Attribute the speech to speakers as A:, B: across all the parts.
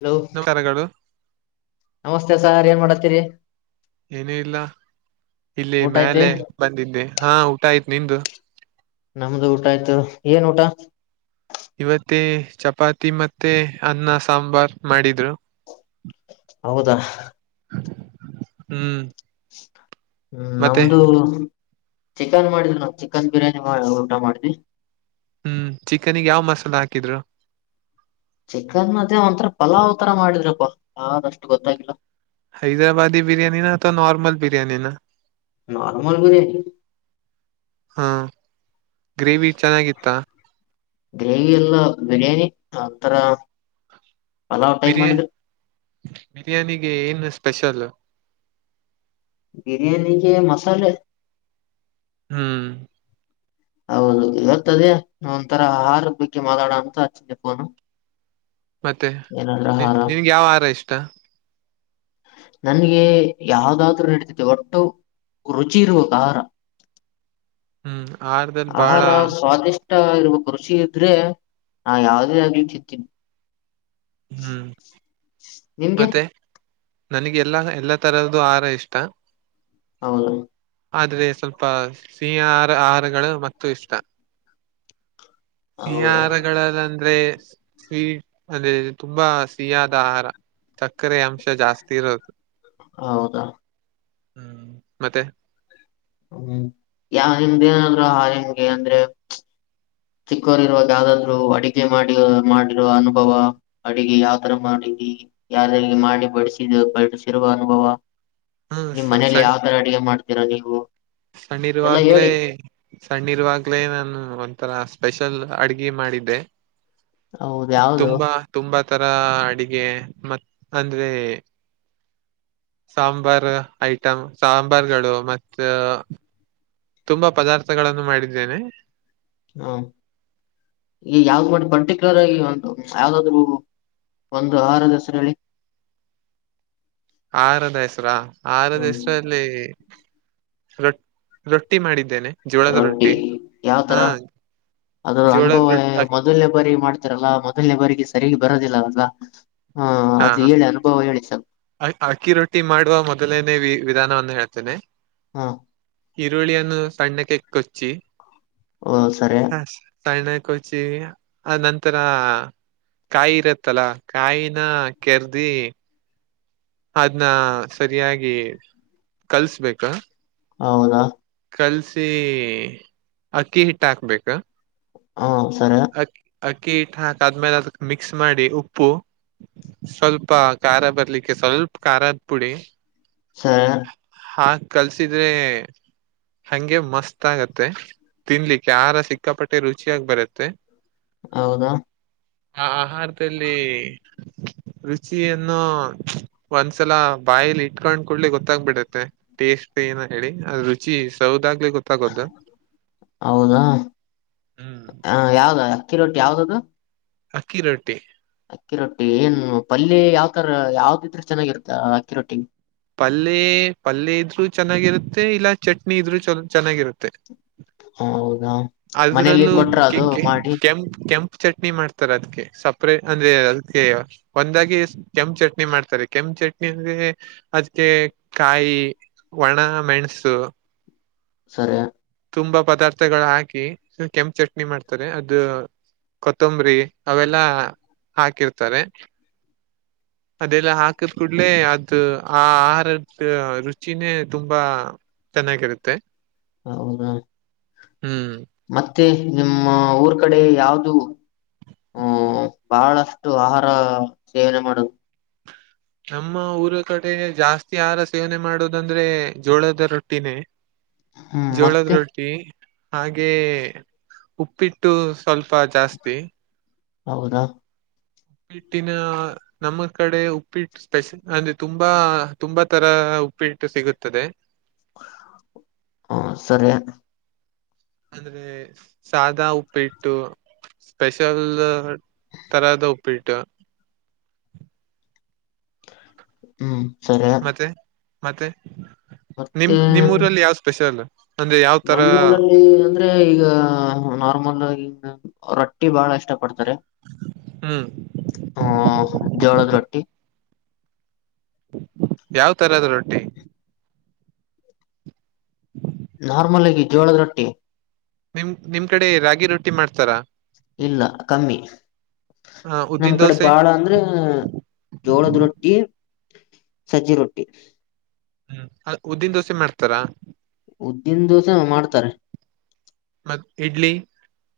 A: Hello
B: [unintelligible] ಕರಗಳು.
A: ನಮಸ್ತೆ sir ಏನ್ ಮಾಡತೀರಿ.
B: ಏನೂ ಇಲ್ಲ ಇಲ್ಲಿ
A: ಊಟ ಐತಿ
B: ಮ್ಯಾಲೆ ಬಂದಿದ್ದೆ ಹಾ ಊಟ ಆಯ್ತು. ನಿಂದು.
A: ನಮ್ದು ಊಟ ಆಯ್ತು ಏನ್ ಊಟ.
B: ಇವತ್ತೇ ಚಪಾತಿ ಮತ್ತೆ ಅನ್ನ ಸಾಂಬಾರ್ ಮಾಡಿದ್ರು.
A: ಹೌದಾ.
B: ಹ್ಮ್.
A: ಹ್ಮ್
B: ಮತ್ತೆ
A: ನಮ್ದು. ಚಿಕನ್ ಮಾಡಿದ ನಾ ಚಿಕನ್ ಬಿರಿಯಾನಿ ಊಟ ಮಾಡಿದಿ.
B: ಹ್ಮ್ ಚಿಕನಿಗೆ ಯಾವ್ ಮಸಾಲ ಹಾಕಿದ್ರು.
A: ಚಿಕ್ಕನ್ ಮತ್ತೆ ಒಂಥರ ಪಲಾವ್ ತರ ಮಾಡಿದ್ರಪ್ಪ ಅದ ಅಷ್ಟು ಗೊತ್ತಾಗಿಲ್ಲ.
B: ಹೈದ್ರಾಬಾದಿ ಬಿರಯಾನಿ ನ ಅಥವಾ ನೋರ್ಮಲ್ ಬಿರಯಾನಿ ನ.
A: ನಾರ್ಮಲ್ ಬಿರಿಯಾನಿ.
B: ಹಾ ಗ್ರೇವಿ ಚೆನ್ನಗಿತ್ತ.
A: ಗ್ರೇವಿ ಎಲ್ಲ ಬಿರಿಯಾನಿ ಆಥರ ಪಲಾವ್ ಟೈಪ
B: ಬಿರಿಯಾ
A: ಮಾಡಿದ್ರು.
B: ಬಿರಿಯಾನಿಗೆ ಏನು ಸ್ಪೆಷಲ್.
A: ಬಿರಿಯಾನಿಗೆ ಮಸಾಲೆ.
B: ಹ್ಮ್.
A: ಹೌದು ಹೇರ್ತದೆ ಒಂಥರ ಆಹಾರ ಬಗ್ಗೆ ಮಾತಾಡನ ಅಂತ ಅಚಿದ್ದೆ ಫೋನು.
B: ಮತ್ತೆ
A: ಏನಾದ್ರ ಆಹಾರ
B: ನಿಮ್ಗೆ ಯಾವ ಆಹಾರ ಇಷ್ಟ.
A: ನನ್ಗೆ ಯಾವ್ದಾದ್ರೂ ನಡೀತೆತು ಒಟ್ಟು ರುಚಿ ಇರುಬೇಕು ಆಹಾರ.
B: ಹ್ಮ್. ಆಹಾರದಲ್ಲಿ ಬಾಳ
A: ಆಹಾರ ಸ್ವಾದಿಷ್ಟ ಇರಬೇಕು. ರುಚಿ ಇದ್ರೆ ನಾ ಯಾವದೇ ಆಗ್ಲಿ ತಿಂತೀನಿ.
B: ಹ್ಮ್
A: ನಿಮ್ಗೆ.
B: ಮತ್ತೆ ನನಗೆ ಎಲ್ಲಾ ಎಲ್ಲಾ ತರಹದ್ದು ಆಹಾರ ಇಷ್ಟ..
A: ಹೌದು.
B: ಆದ್ರೆ ಸ್ವಲ್ಪ ಸಿಹಿ ಆಹಾರ ಆಹಾರಗಳು ಮತ್ತು ಇಷ್ಟ. ಸಿಹಿ
A: ಹೌದಾ
B: ಆಹಾರಗಳಲ್ಲಿ ಅಂದ್ರೆ. ಸ್ವೀಟ್ ಅದೇ ತುಂಬಾ ಸಿಹಿಯಾದ ಆಹಾರ ತ ಸಕ್ಕರೆ ಅಂಶ ಜಾಸ್ತಿ ಇರೋದು
A: ಹೌದಾ
B: ಹ್ಮ್ ಮತ್ತೆ
A: ಹ್ಮ್ ಯಾವ ನಿಮ್ದೇ ಏನಾದ್ರು [unintelligible] ಆ ನಿಮ್ಗೆ ಅಂದ್ರೆ. ಚಿಕ್ಕೋರು ಇರೋವಾಗ್ ಯಾವ್ದಾದ್ರು ಅಡಿಗೆ ಮಾಡಿ ಮಾಡಿರ ಅನುಭವ ಅಡಿಗೆ ಯಾವ ತರ ಮಾಡಿ. ಯಾರಲ್ಲಿ ಮಾಡಿ ಬಡಿಸಿದ ಬಡಿಸಿರುವ ಅನುಭವ.
B: ಹ್ಮ್
A: ನಿಮ್ ಮನೇಲಿ ಯಾವ ತರ ಅಡುಗೆ ಮಾಡ್ತೀರಾ ನೀವು.
B: ಸಣ್ಣೀರು
A: ಎಲ್ಲಾ
B: ಆಗ್ಲೇ
A: ಹೇಳಿ
B: ಸಣ್ಣೀರು ಆಗ್ಲೇ ನಾನು ಒಂಥರ ಸ್ಪೆಷಲ್ ಅಡಿಗೆ ಮಾಡಿದ್ದೆ
A: ಹೌದ ಯಾವ್ದು
B: ತುಂಬಾ ತುಂಬಾ ಒಂತರ ಅಡಿಗೆ ಮತ್ ಅಂದ್ರೆ ಸಾಂಬಾರ್ ಐಟಂ ಸಾಂಬಾರುಗಳು ಮತ್ತ ತುಂಬಾ ಪದಾರ್ಥಗಳನ್ನು ಮಾಡಿದ್ದೇನೆ.
A: ಹಾ ಈಗ ಯಾವ್ದ್ ಮಾಡಿ ಪರ್ಟಿಕ್ಯುಲರ್ ಆಗಿ ಒಂದ್ ಯಾವ್ದಾದ್ರು. ಒಂದು ಆಹಾರದ ಹೆಸರೇಳಿ.
B: ಆಹಾರದ ಹೆಸರಾ ಆಹಾರದ ಹೆಸರ ಅಲ್ಲಿ ರೊಟ್ ರೊಟ್ಟಿ ಮಾಡಿದ್
A: ರೊಟ್ಟಿ ಯಾವ ತರ. ಅದ್ರ
B: ಜೋಳದ
A: ಅನುಭವ
B: ರೊಟ್ಟಿ ಅಕ್ಕಿ
A: ಮೊದಲನೇ ಬಾರಿ ಮಾಡ್ತರಲ್ಲಾ ಮೊದಲನೇ ಬಾರಿಗೆ ಸರಿಯಾಗಿ ಬರೋದಿಲ್ಲ ಅಲ್ವಾ
B: ಹಾ
A: ಅದು ಹೇಳಿ ಅನುಭವ ಹೇಳಿ ಸರ್.
B: ಅಕ್ಕಿ ರೊಟ್ಟಿ ಮಾಡುವ ಮೊದಲನೇ ವಿ ವಿಧಾನವವನ್ನು ಹೇಳ್ತಿನಿ.
A: ಹಾ
B: ಈರುಳ್ಳಿಯನ್ನು ಸಣ್ಣಕ್ಕೆ ಕೊಚ್ಚಿ
A: ಓ ಸರಿ
B: ಹ ಸರ್ ಸಣ್ಣ ಕೊಚ್ಚಿ ಆ ನಂತನ ಕಾಯಿ ಇರತ್ತಲ್ಲ, ಕಾಯಿನ ಕೆರ್ದಿ ಅದನ್ನ ಸರಿಯಾಗಿ ಕಳ್ಸ್ಬೇಕು.
A: ಹೌದಾ
B: ಕಲ್ಸಿ ಅಕ್ಕಿ ಹಿಟ್ ಹಾಕ್ಬೇಕು
A: ಹ್ಮ್ ಸಾರೆ
B: ಅಕ್ಕಿ ಅಕ್ಕಿ ಹಿಟ್ಟು ಹಾಕ ಆದ್ಮೇಲೆ ಅದಕ್ ಮಿಕ್ಸ್ ಮಾಡಿ ಉಪ್ಪು ಸ್ವಲ್ಪ ಖಾರ ಬರ್ಲಿಕ್ಕೆ ಸ್ವಲ್ಪ ಖಾರದ್ ಪುಡಿ.
A: ಸರಿ
B: ಹಾಕ ಕಳ್ಸಿದ್ದೆ ಹಂಗೆ ಮಸ್ತ್ ಆಗತ್ತೆ ತಿನ್ಲಿಕ್ಕೆ ಆಹಾರ ಸಿಕ್ಕಾಪಟ್ಟೆ ರುಚಿಯಾಗಿ ಬರುತ್ತೆ.
A: ಹೌದಾ.
B: ಆ ಆಹಾರದಲ್ಲಿ ರುಚಿಯನ್ನು ಒಂದ್ಸಲ ಬಾಯಲಿ ಇಟ್ಕೊಂಡ್ ಕೂಡ್ಲಿ ಗೊತ್ತಾಗ್ಬಿಡುತ್ತೆ ಟೇಸ್ಟ್ ಏನ ಹೇಳಿ ಅ ರುಚಿ ಸೌದ ಆಗಲಿ ಗೊತ್ತಾಗೋದು.
A: ಹೌದಾ
B: ಹ್ಮ್
A: ಹ ಯಾವ್ದ ಅಕ್ಕಿ ರೊಟ್ಟಿ ಯಾವ್ದದು.
B: ಅಕ್ಕಿ ರೊಟ್ಟಿ.
A: ಅಕ್ಕಿ ರೊಟ್ಟಿ ಏನು ಪಲ್ಯ ಯಾವ್ ತರ ಯಾವ್ದಿದ್ರೆ ಚೆನ್ನಾಗಿರ್ತ್ತ ಅಕ್ಕಿ ರೊಟ್ಟಿಗೆ
B: ಪಲ್ಲಿ ಪಲ್ಲಿ ಇದ್ರು ಚೆನ್ನಾಗಿರುತ್ತೆ ಇಲ್ಲ ಚಟ್ನಿ ಇದ್ರು ಚಲೊ ಚೆನ್ನಾಗಿರುತ್ತೆ.
A: ಹೌದಾ ಮನೇಲಿ
B: ಅದರಲ್ಲೂ
A: ಕೊಟ್ರ
B: ಕೆ
A: ಅದು
B: ಕೆ
A: ಮಾಡಿ
B: ಕೆಂ ಕೆಂಪ್ ಚಟ್ನಿ ಮಾಡ್ತಾರೆ ಅದ್ಕೆ ಸಪ್ರೇಟ್ ಅಂದ್ರೆ ಅದುಕ್ಕೆ ಒಂದಾಗಿ ಕೆಂಪು ಚಟ್ನಿ ಮಾಡ್ತಾರೆ ಕೆಂ ಚಟ್ನಿ ಅಂದ್ರೆ ಅದುಕ್ಕೆ ಕಾಯಿ ಒಣ ಮೆಣಸು
A: ಸರಿ
B: ತುಂಬಾ ಪದಾರ್ಥಗಳ ಹಾಕಿ ಕೆಂಪು ಚಟ್ನಿ ಮಾಡ್ತಾರೆ ಅದು. ಕೊತ್ತಂಬರಿ ಅವೆಲ್ಲಾ ಹಾಕಿರ್ತಾರೆ.
A: [inaudible]
B: ಅದೆಲ್ಲಾ ಹಾಕಿದ್ ಕೂಡ್ಲೆೇ ಆ ಆಹಾರದ ರುಚಿನೇ ತುಂಬಾ ಚೆನ್ನಾಗಿರುತ್ತೆ.
A: ಹೌದಾ
B: ಹ್ಮ್
A: ಮತ್ತೆ ನಿಮ್ಮ ಊರ್ ಕಡೆ ಯಾವ್ದು. ಹ್ಮ ಬಹಳಷ್ಟು ಆಹಾರ ಸೇವನೆ ಮಾಡದು.
B: ನಮ್ಮ ಊರ ಕಡೆ ಜಾಸ್ತಿ ಆಹಾರ ಸೇವನೆ ಮಾಡೋದಂದ್ರೆ ಜೋಳದ ರೊಟ್ಟಿನೇ.
A: ಹ್ಮ್
B: ಜೋಳದ
A: ಮತ್ತೆ
B: ರೊಟ್ಟಿ ಹಾಗೆ ಉಪ್ಪಿಟ್ಟು. ಸ್ವಲ್ಪ ಜಾಸ್ತಿ.
A: ಹೌದಾ
B: ಉಪ್ಪಿಟ್ಟಿನ ನಮ್ಮ ಕಡೆ ಉಪ್ಪಿಟ್ಟು ಸ್ಪೆಷಲ್ ಅಂದ್ರೆ ತುಂಬಾ ತುಂಬಾ ತರ. ಉಪ್ಪಿಟ್ಟು ಸಿಗುತ್ತದೆ.
A: ಹ ಸರಿ.
B: ಅಂದ್ರೆ ಸಾದಾ ಉಪ್ಪಿಟ್ಟು. ಸ್ಪೆಷಲ್ ತರದ ಉಪ್ಪಿಟ್ಟು.
A: ಹ್ಮ್ ಸರಿ.
B: ಮತ್ತೆ ಮತ್ತೆ ನಿಮ್
A: ಮತ್ತೆ
B: ನಿಮ್ಮ ಊರಲ್ಲಿ ಯಾವ್ ಸ್ಪೆಷಲ್. ಅಂದ್ರೆ ಯಾವ ತರ
A: ನಮ್ಮೂಊರಲ್ಲಿ. ್ರೆ ಈಗ ನಾರ್ಮಲ್ ಆಗಿ ರೊಟ್ಟಿ ಬಹಳ ಇಷ್ಟ ಪಡ್ತ ಹಲೋ
B: ಹ್ಮ್
A: ಹಾ ಜೋಳದ ರೊಟ್ಟಿ.
B: ಯಾವ್ ತರದ ರೊಟ್ಟಿ.
A: ನಾರ್ಮಲ್ ಆಗಿ ಜೋಳದ ರೊಟ್ಟಿ.
B: ನಿಮ ನಿಮ್ ಕಡೆ ರಾಗಿ ರೊಟ್ಟಿ ಮಾಡ್ತಾರಾ.
A: ಇಲ್ಲ ಕಮ್ಮಿ.
B: ಆ
A: ನಮ್
B: ಉದ್ದಿನ
A: ಕಡೆ
B: ದೋಸೆ
A: ಬಾಳ ಅಂದ್ರೆ ಜೋಳದ ರೊಟ್ಟಿ. ಸಜ್ಜಿ ರೊಟ್ಟಿ.
B: ಉದ್ದಿನ ದೋಸೆ ಮಾಡ್ತಾರಾ.
A: ಉದ್ದೀನ್ ದೋಸೆ ಹ ಮಾಡ್ತಾರೆ.
B: ಮತ್ತ ಇಡ್ಲಿ.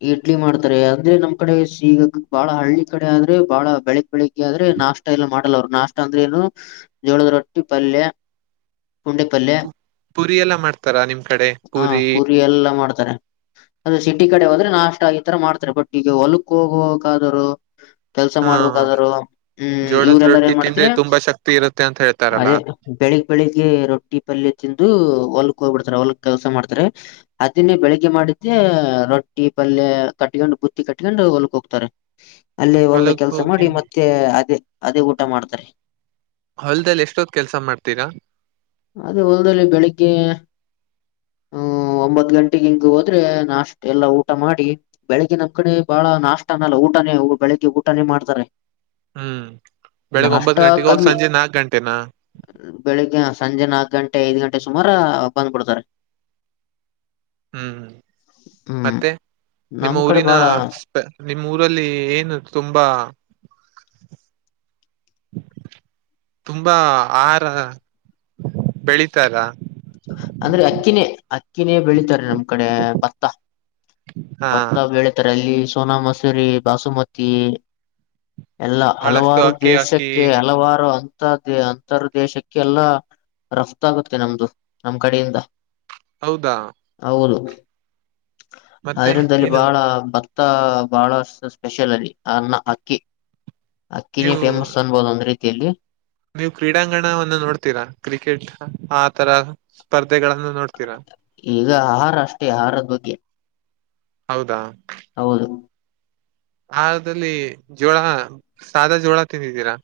A: ಇಡ್ಲಿ ಮಾಡ್ತಾರೆ ಅಂದ್ರೆ ನಮ್ ಕಡೆ ಈಗ ಬಾಳ ಹಳ್ಳಿ ಕಡೆ ಆದ್ರೆ ಬಾಳ ಬೆಳಗ್ ಬೆಳಿಗ್ಗೆ ಆದ್ರೆ ನಾ ನಾಷ್ಟ ಎಲ್ಲ ಮಾಡಲ್ಲ ಅವರು ನಾಷ್ಟ ಅಂದ್ರೆ ಏನು ಜೋಳದ ರೊಟ್ಟಿ ಪಲ್ಯ ಕುಂಡೆ ಪಲ್ಯ.
B: ಪುರಿ ಎಲ್ಲ ಮಾಡ್ತಾರ ನಿಮ್ ಕಡೆ
A: ಹ
B: ಪೂರಿ.
A: ಎಲ್ಲಾ ಅದು ಸಿಟಿ ಕಡೆ ಹೋದ್ರೆ ನಾಷ್ಟ ಈ ತರ ಮಾಡ್ತಾರೆ ಬಟ್ ಈಗ ಹೊಲಕ್ ಹೋಗೋಕ ಆದೊರು. ಕೆಲ್ಸ
B: ಹಾ
A: ಮಾಡ್ಬೇಕಾದರು ಹ್ಮ್ ಇವ್ರ
B: ಜೋಳದ
A: ಎಲ್ಲಾರ
B: ರೊಟ್ಟಿ
A: ಏನ್
B: ತಿಂದ್ರೆ
A: ಮಾಡ್ತಿರೆ.
B: ತುಂಬಾ ಶಕ್ತಿ ಇರುತ್ತೆ ಅಂತ ಹೇಳ್ತಾರಲ್ಲ
A: ಅದೇ ಬೆಳಿಗ್ ಬೆಳಿಗ್ಗೆ ರೊಟ್ಟಿ ಪಲ್ಯ ತಿಂದು. ಹೊಲ್ಕ್ ಹೋಗ್ಬಿಡ್ತಾರೆ ಹೊಲಕ್ ಕೆಲ್ಸ ಮಾಡ್ತಾರೆ ಅದನ್ನೇ ಬೆಳಿಗ್ಗೆ ಮಾಡಿದ್ದ ರೊ ಟ್ಟಿ ಪಲ್ಯ ಕಟ್ಕೊಂಡು ಬುತ್ತಿ ಕಟ್ಕೊಂಡು ಹೊಲ್ಕ್ ಹೋಗ್ತಾರೆ. ಅಲ್ಲೇ ಹೊಲ್ದ
B: ಹೊಲಕ್
A: ಕೆಲ್ಸ ಮಾಡಿ
B: ಹೋಗಿ
A: ಮತ್ತೆ ಅದೇ ಅದೇ ಊಟ ಮಾಡ್ತಾರೆ.
B: ಹೊಲ್ದಲ್ಲಿ ಎಷ್ಟೊತ್ತ ಕೆಲ್ಸ ಮಾಡ್ತೀರಾ.
A: ಅದೇ ಹೊಲ್ದಲ್ಲಿ ಬೆಳಿಗ್ಗೆ. ಹ್ಮ ಒಂಬತ್ ಗಂಟೆಗೆ ಹಿಂಗ ಹೋದ್ರೆ ನಾಷ್ಟ ಎಲ್ಲಾ ಊಟ ಮಾಡಿ ಬೆಳಗ್ ನಮ್ ಕಡೆ ಬಾಳ ಬಹಳ ನಾಷ್ಟ ಅನಲ್ಲ ಊಟನೇ ಬೆಳಿಗ್ಗೆ ಊಟನೇ ಮಾಡ್ತಾರೆ.
B: ಹ್ಮ್ ಬೆಳಗ್
A: ನಾಷ್ಟ
B: ಒಂಬತ್ ಗಂಟೆಗೆ ಹೋಗಿ
A: ಕಮ್ಮಿ
B: ಸಂಜೆ ನಾಕ್ ಗಂಟೆನಾ
A: ಬೆಳಿಗ್ಗೆಷ್ ಸಂಜೆ ನಾಕು ಗಂಟೆ ಐದ್ ಗಂಟೆ ಸುಮಾರ ಬಂದ್ಬಿಡ್ತಾರೆ.
B: ಹ್ಮ್
A: ಹ್ಮ್
B: ಮತ್ತೆ ನಿಮ್ಮ
A: ನಮ್ ಕಡೆ
B: ಊರಿನ
A: ಬಾಳ
B: ಸ್ಪ ನಿಮ ಮೂಊರಲ್ಲಿ ಏನು ತುಂಬಾ. ತುಂಬಾ ಆಹಾರ ಬೆಳಿತಾರಾ.
A: ಅಂದ್ರೆ ಅಕ್ಕಿನೇ ಅಕ್ಕಿನೇ ಬೆಳಿತಾರೆ ನಮ್ ಕಡೆ ಭತ್ತ.
B: ಹಾ
A: ಭತ್ತ ಬೆಳೆತರಲ್ಲಿ ಸೋನಮಸೂರಿ ಬಾಸುಮತಿ. ಎಲ್ಲ
B: ಬಹಳಷ್ಟು
A: ಹಲವಾರು
B: ಅಕ್ಕಿ ಅಕ್ಕಿ
A: ದೇಶಕ್ಕೆ ಹಲವಾರು. ದ ಅಂತರ್ದೇಶಕ್ಕೆ ಎಲ್ಲಾ ರಫ್ತ ಆಗುತ್ತೆ ನಮ್ದು ನಮ್ ಕಡೆಯಿಂದ.
B: ಹೌದಾ. ಮತ್ತೆ
A: ಅದರಿಂದ ಅಲ್ಲಿ
B: ಏನು
A: ಬಾಳಾ ಭತ ತ್ತ ಬಹಳಷ್ಟ ಸ್ಪೆಷಲ್ ಅಲ್ಲಿ ಅನ್ನ ಅಕ್ಕಿ. ಅಕ್ಕಿನಿ
B: ನೀವು
A: ಫೇಮಸ್ ಅನ್ಬೋದು ಒಂದ್ ರೀತಿಯಲ್ಲಿ.
B: ನೀವು ಕ್ರೀಡಾಂಗಣವನ್ನು ನೋಡ್ತೀರಾ ಕ್ರಿಕೆಟ್ ಆ ತರ ಸ್ಪರ್ಧೆಗಳನ್ನು ನೋಡ್ತೀರಾ.
A: ಈಗ ಆಹಾರ ಅಷ್ಟೇ ಆಹಾರದ ಬಗ್ಗೆ.
B: ಹೌದಾ
A: ಹೌದು
B: ಆದಲ್ಲಿ ಜೋಳ ಸಾದಾ ಜೋಳ ತಿಿಂದಿದ್ದೀರಾ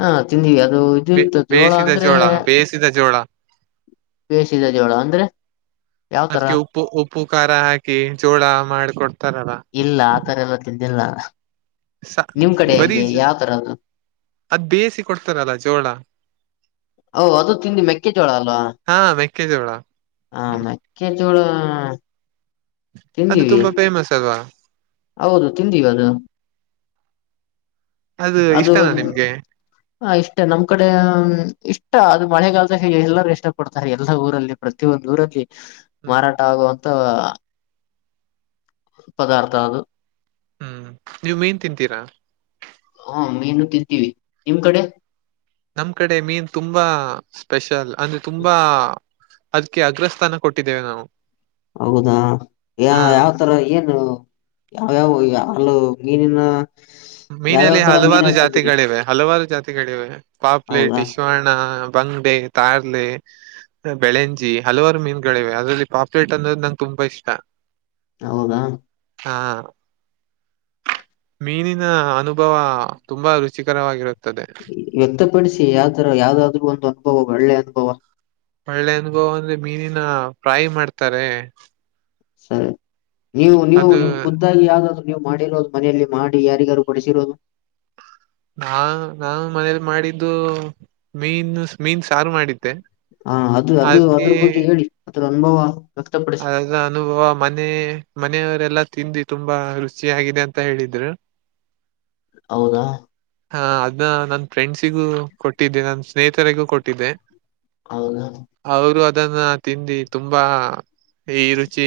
A: ಹಾ ತಿಂದಿವ ಅದು ಇದದು ಇರ್ತದೆ ಜೋಳ
B: ಬೇಯಿಸಿದ
A: ಅಂದ್ರೆ
B: ಬೇಯಿಸಿದ ಜೋಳ
A: ಬೇಸಿದ ಜೋಳ ಅಂದ್ರೆ ಯಾವ್ತರ
B: ಅದ್ಕ್ಕೆ ಉಪ್ಪು ಉಪ್ಪು ಖಾರ ಹಾಕಿ ಜೋಳ ಮಾಡಕೊಡ್
A: ಇಲ್ಲ ಆತರ ಎಲ್ಲ ತಿಂದಿಲ್ಲ
B: ಸ
A: ನಿಮ್ ಕಡೆ
B: ಬರೀ
A: ಹೆಂಗೆ ಯಾವ್ತರ ಅದು
B: ಅದ್ ಬೇಯಸಿ ಕೊಡ್ತಾರಲ್ಲ ಜೋಳ
A: ಅದು ತಿಂಡಿ ಮೆಕ್ಕೆಜೋಳ ಅಲ್ವಾ
B: ಹಾ ಮೆಕ್ಕೆಜೋಳ
A: ಹ ಮೆಕ್ಕೆ ಳ
B: ಅದು ತುಂಬಾ ಫೇಮಸ್ ಅಲ್ವಾ.
A: ಹೌದು ತಿಂದೀವಿ ಅದು. ಅದು
B: ಇಷ್ಟನಾ ನಿಮ್ಗೆ
A: ಹ ಇಷ್ಟೇ ನಮ್ ಕಡೆ ಇಷ್ಟ ಅಷ್ಟ ಅದು ಮಳೆಗಾಲದ ಎಲ್ಲರೂ ಇಷ್ಟ ಪಡ್ತಾರೆ ಎಲ್ಲಾ ಊರಲ್ಲಿ ಪ್ರತ ಒಂದು ಊರಲ್ಲಿ
B: ಹ್ಮ್
A: ಮಾರಾಟ ಆಗುವ ಅ ಪದಾರ್ಥ
B: ಹ್ಮ್ ನೀವ್ ಮೀನ್ ತಿಂತೀರಾ
A: ಹಾ ಮೀನು ತಿಂತೀವಿ ನಿಮ್ ಕಡೆ
B: ನಮ್ ಕಡೆ ಮೀನ್ ತುಂಬಾ ಸ್ಪೆಷಲ್ ಅಂದ್ರೆ ತುಂಬಾ ಅದಕ್ಕೆ ಅಗ್ರಸ್ಥಾನ ಕೊಟ್ಟಿದ್ದೇವೆ ನಾವು
A: ಹೌದಾ ಯ
B: ಹಾ
A: ಯಾವ ತರ ಏನು ಯಾವ್ಯಾವ ಅಲ್ಲ ಮೀನಿನ
B: ಮೀನಲ್ಲಿ
A: ಯಾವ್ಯಾವ್ ತರ ಮೀನ್
B: ಹಲವಾರು
A: ಹತ್ತಿದಿರಿ
B: ಜಾತಿಗಳಿವೆ ಹಲವಾರು ಜಾತಿಗಳಿವೆ ಪಾಪ್ಲೆಟ್
A: ಹೌದಾ
B: ಶ್ವಣ ತಾರ್ ಬೆಳೆಂಜಿ ಹಲವಾರು ಮೀನುಗಳಿವೆ ಅದರಲ್ಲಿ ಪಾಪ್ಲೆೇಟ್ ಅನ್ನೋದು ನಂಗೆ ತುಂಬಾ ಇಷ್ಟ
A: ಹೌದಾ
B: ಹಾ ಮೀನಿನ ಅನುಭವ ತುಂಬಾ ರುಚಿಕರವಾಗಿರುತ್ತೆ
A: ವ್ಯಕ್ತಪಡಿಸಿ ಯಾವ್ದರ ಯಾವ್ದಾದ್ರರು ಒಂದು ಅನುಭವ ಒಳ್ಳೆ ಅನುಭವ
B: ಒಳ್ಳೆ ಅನ್ಗೋ ಅಂದ್ರೆ ಮೀನಿನ ಫ್ರಾಯಿ ಮಾಡ್ತಾರೆ
A: ಸರಿ ನೀವು ನೀವು
B: ಅದು
A: ನಿಮ್ ಖುದ್ದಾಗಿ ಯಾವ್ದಾದ್ರು ನೀವು ಮಾಡಿರೋದು ಮನೆಯಲ್ಲಿ ಮಾಡಿ ಯಾರಿಗಾರು ಬಡಿಸಿರೋದು
B: ನಾ ನಾನ್ ಮನೇಲಿ ಮಾಡಿದ್ದು ಮೀನು ಮೀನ್ ಸಾರು ಮಾಡಿದ್ದೆ
A: ಹಾ ಅದು ಅದು
B: ಅದಕ್ಕೆ
A: ಅದ್ರ ಬಗ್ಗೆ ಹೇಳಿ ಅದ್ರ ಅನುಭವ ವ್ಯಕ್ತಪಡಿಸಿ
B: ಅದದ ಅನುಭವ ಮನೆ ಮನೆಯವರೆಲ್ಲ ತಿಿಂದಿ ತುಂಬಾ ರುಚಿ ಆಗಾಗಿದೆ ಅಂತ ಹೇಳಿದ್್ರ
A: ಹೌದಾ
B: ಹಾ ಅದನ್ನ ನನ್ ಫ್ರೆಂಡ್ಸಿಗೂ ಕೊಟ್ಟಿದ್ದೆ ನನ್ ಸ್ನೇಹಿತರಿಗೂ ಕೊಟ್ಟಿದ್ದೆ
A: ಹೌದಾ
B: ಇದನ್ನ ತಿಂಡ ತುಂಬಾ ಈ ರುಚಿ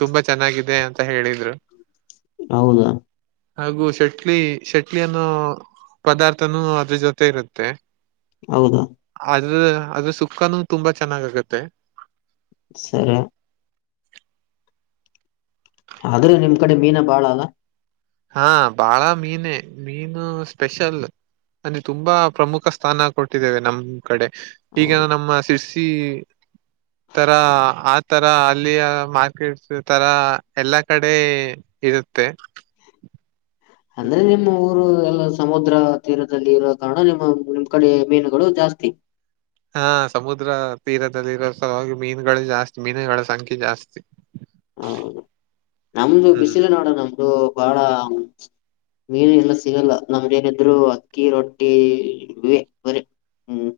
B: ತುಂಬಾ ಚೆನ್ನಾಗಿದೆ ಅಂತ ಹೇಳಿದ್ರು
A: ಹೌದಾ
B: ಹಾಗು ಶಟ್ಲಿ ಶಟ್ಲಿ ಅನ್ನೋ ಪದಾರ್ಥನೂ ಅದ್ರ ಜೊತೆ ಇರುತ್ತೆ
A: ಹೌದಾ
B: ಅದ್ರ ಅದ್ರ ಸುಖನೂ ತುಂಬಾ ಚೆನ್ನಾಗ್ಗತ್ತೆ
A: ಸರ ಆದ್ರೆ ನಿಮ್ ಕಡೆ ಮೀನ ಬಾಳ ಅಲ್ಲ
B: ಹಾ ಬಾಳ ಮೀನ ಮೀನು ಸ್ಪೆಷಲ್ ಅಲ್ಲಿೆ ತುಂಬಾ ಪ್ರಮುಖ ಸ್ಥಾನ ಕೊಟ್ಟಿದ್ದೇವೆ ನಮ್ ಕಡೆ ಈಗ
A: ಹೌದು
B: ನಮ್ಮ ಈ ತರ ಆ ತರ ಅಲ್ಲಿಯ ಮಾರ್ಕೆಟ್ಸ್ ತರ ಎಲ್ಲಾ ಕಡೆ ಇರುತ್ತೆ
A: ಅಂದ್ರೆ ನಿಮ್ಮ ಊರು ಎಲ್ಲ ಸಮುದ್ರ ತೀರದಲ್ಲಿ ಇರುವೋ ಕಾರಣ ನಿಮ್ಮ ನಿಮ್ ಕಡೆ ಮೀನುಗಳು ಜಾಸ್ತಿ ಅತಿ
B: ಹಾ ಸಮುದ್ರ ತೀರದಲ್ಲಿರೋ ಸಲಾಗಿ ಮೀನುಗಳು ಜಾಸ್ತಿ ಮೀನುಗಳ ಸಂಖ್ಯೆ ಜಾಸ್ತಿ
A: ಹೌದು ನಮ್ದು
B: ಹ್ಮ್
A: ಬಿಸಿಲು ನೋಡೋಣ ನಮ್ದು ಬಹಳ ಮೀನು ಎಲ್ಲ ಸಿಗಲ್ಲ ನಮಏನಿದ್ರು ಅಕ್ಕಿ ರೊಟ್ಟಿ ಇೇ ಬರಿ ಹ್ಮ್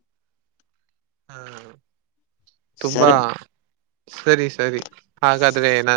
B: ಹಾ ತುಂಬಾ
A: ಸರಿ.
B: ಸರಿ ಸರಿ ಹಾಗಾದ್ರೆ ನ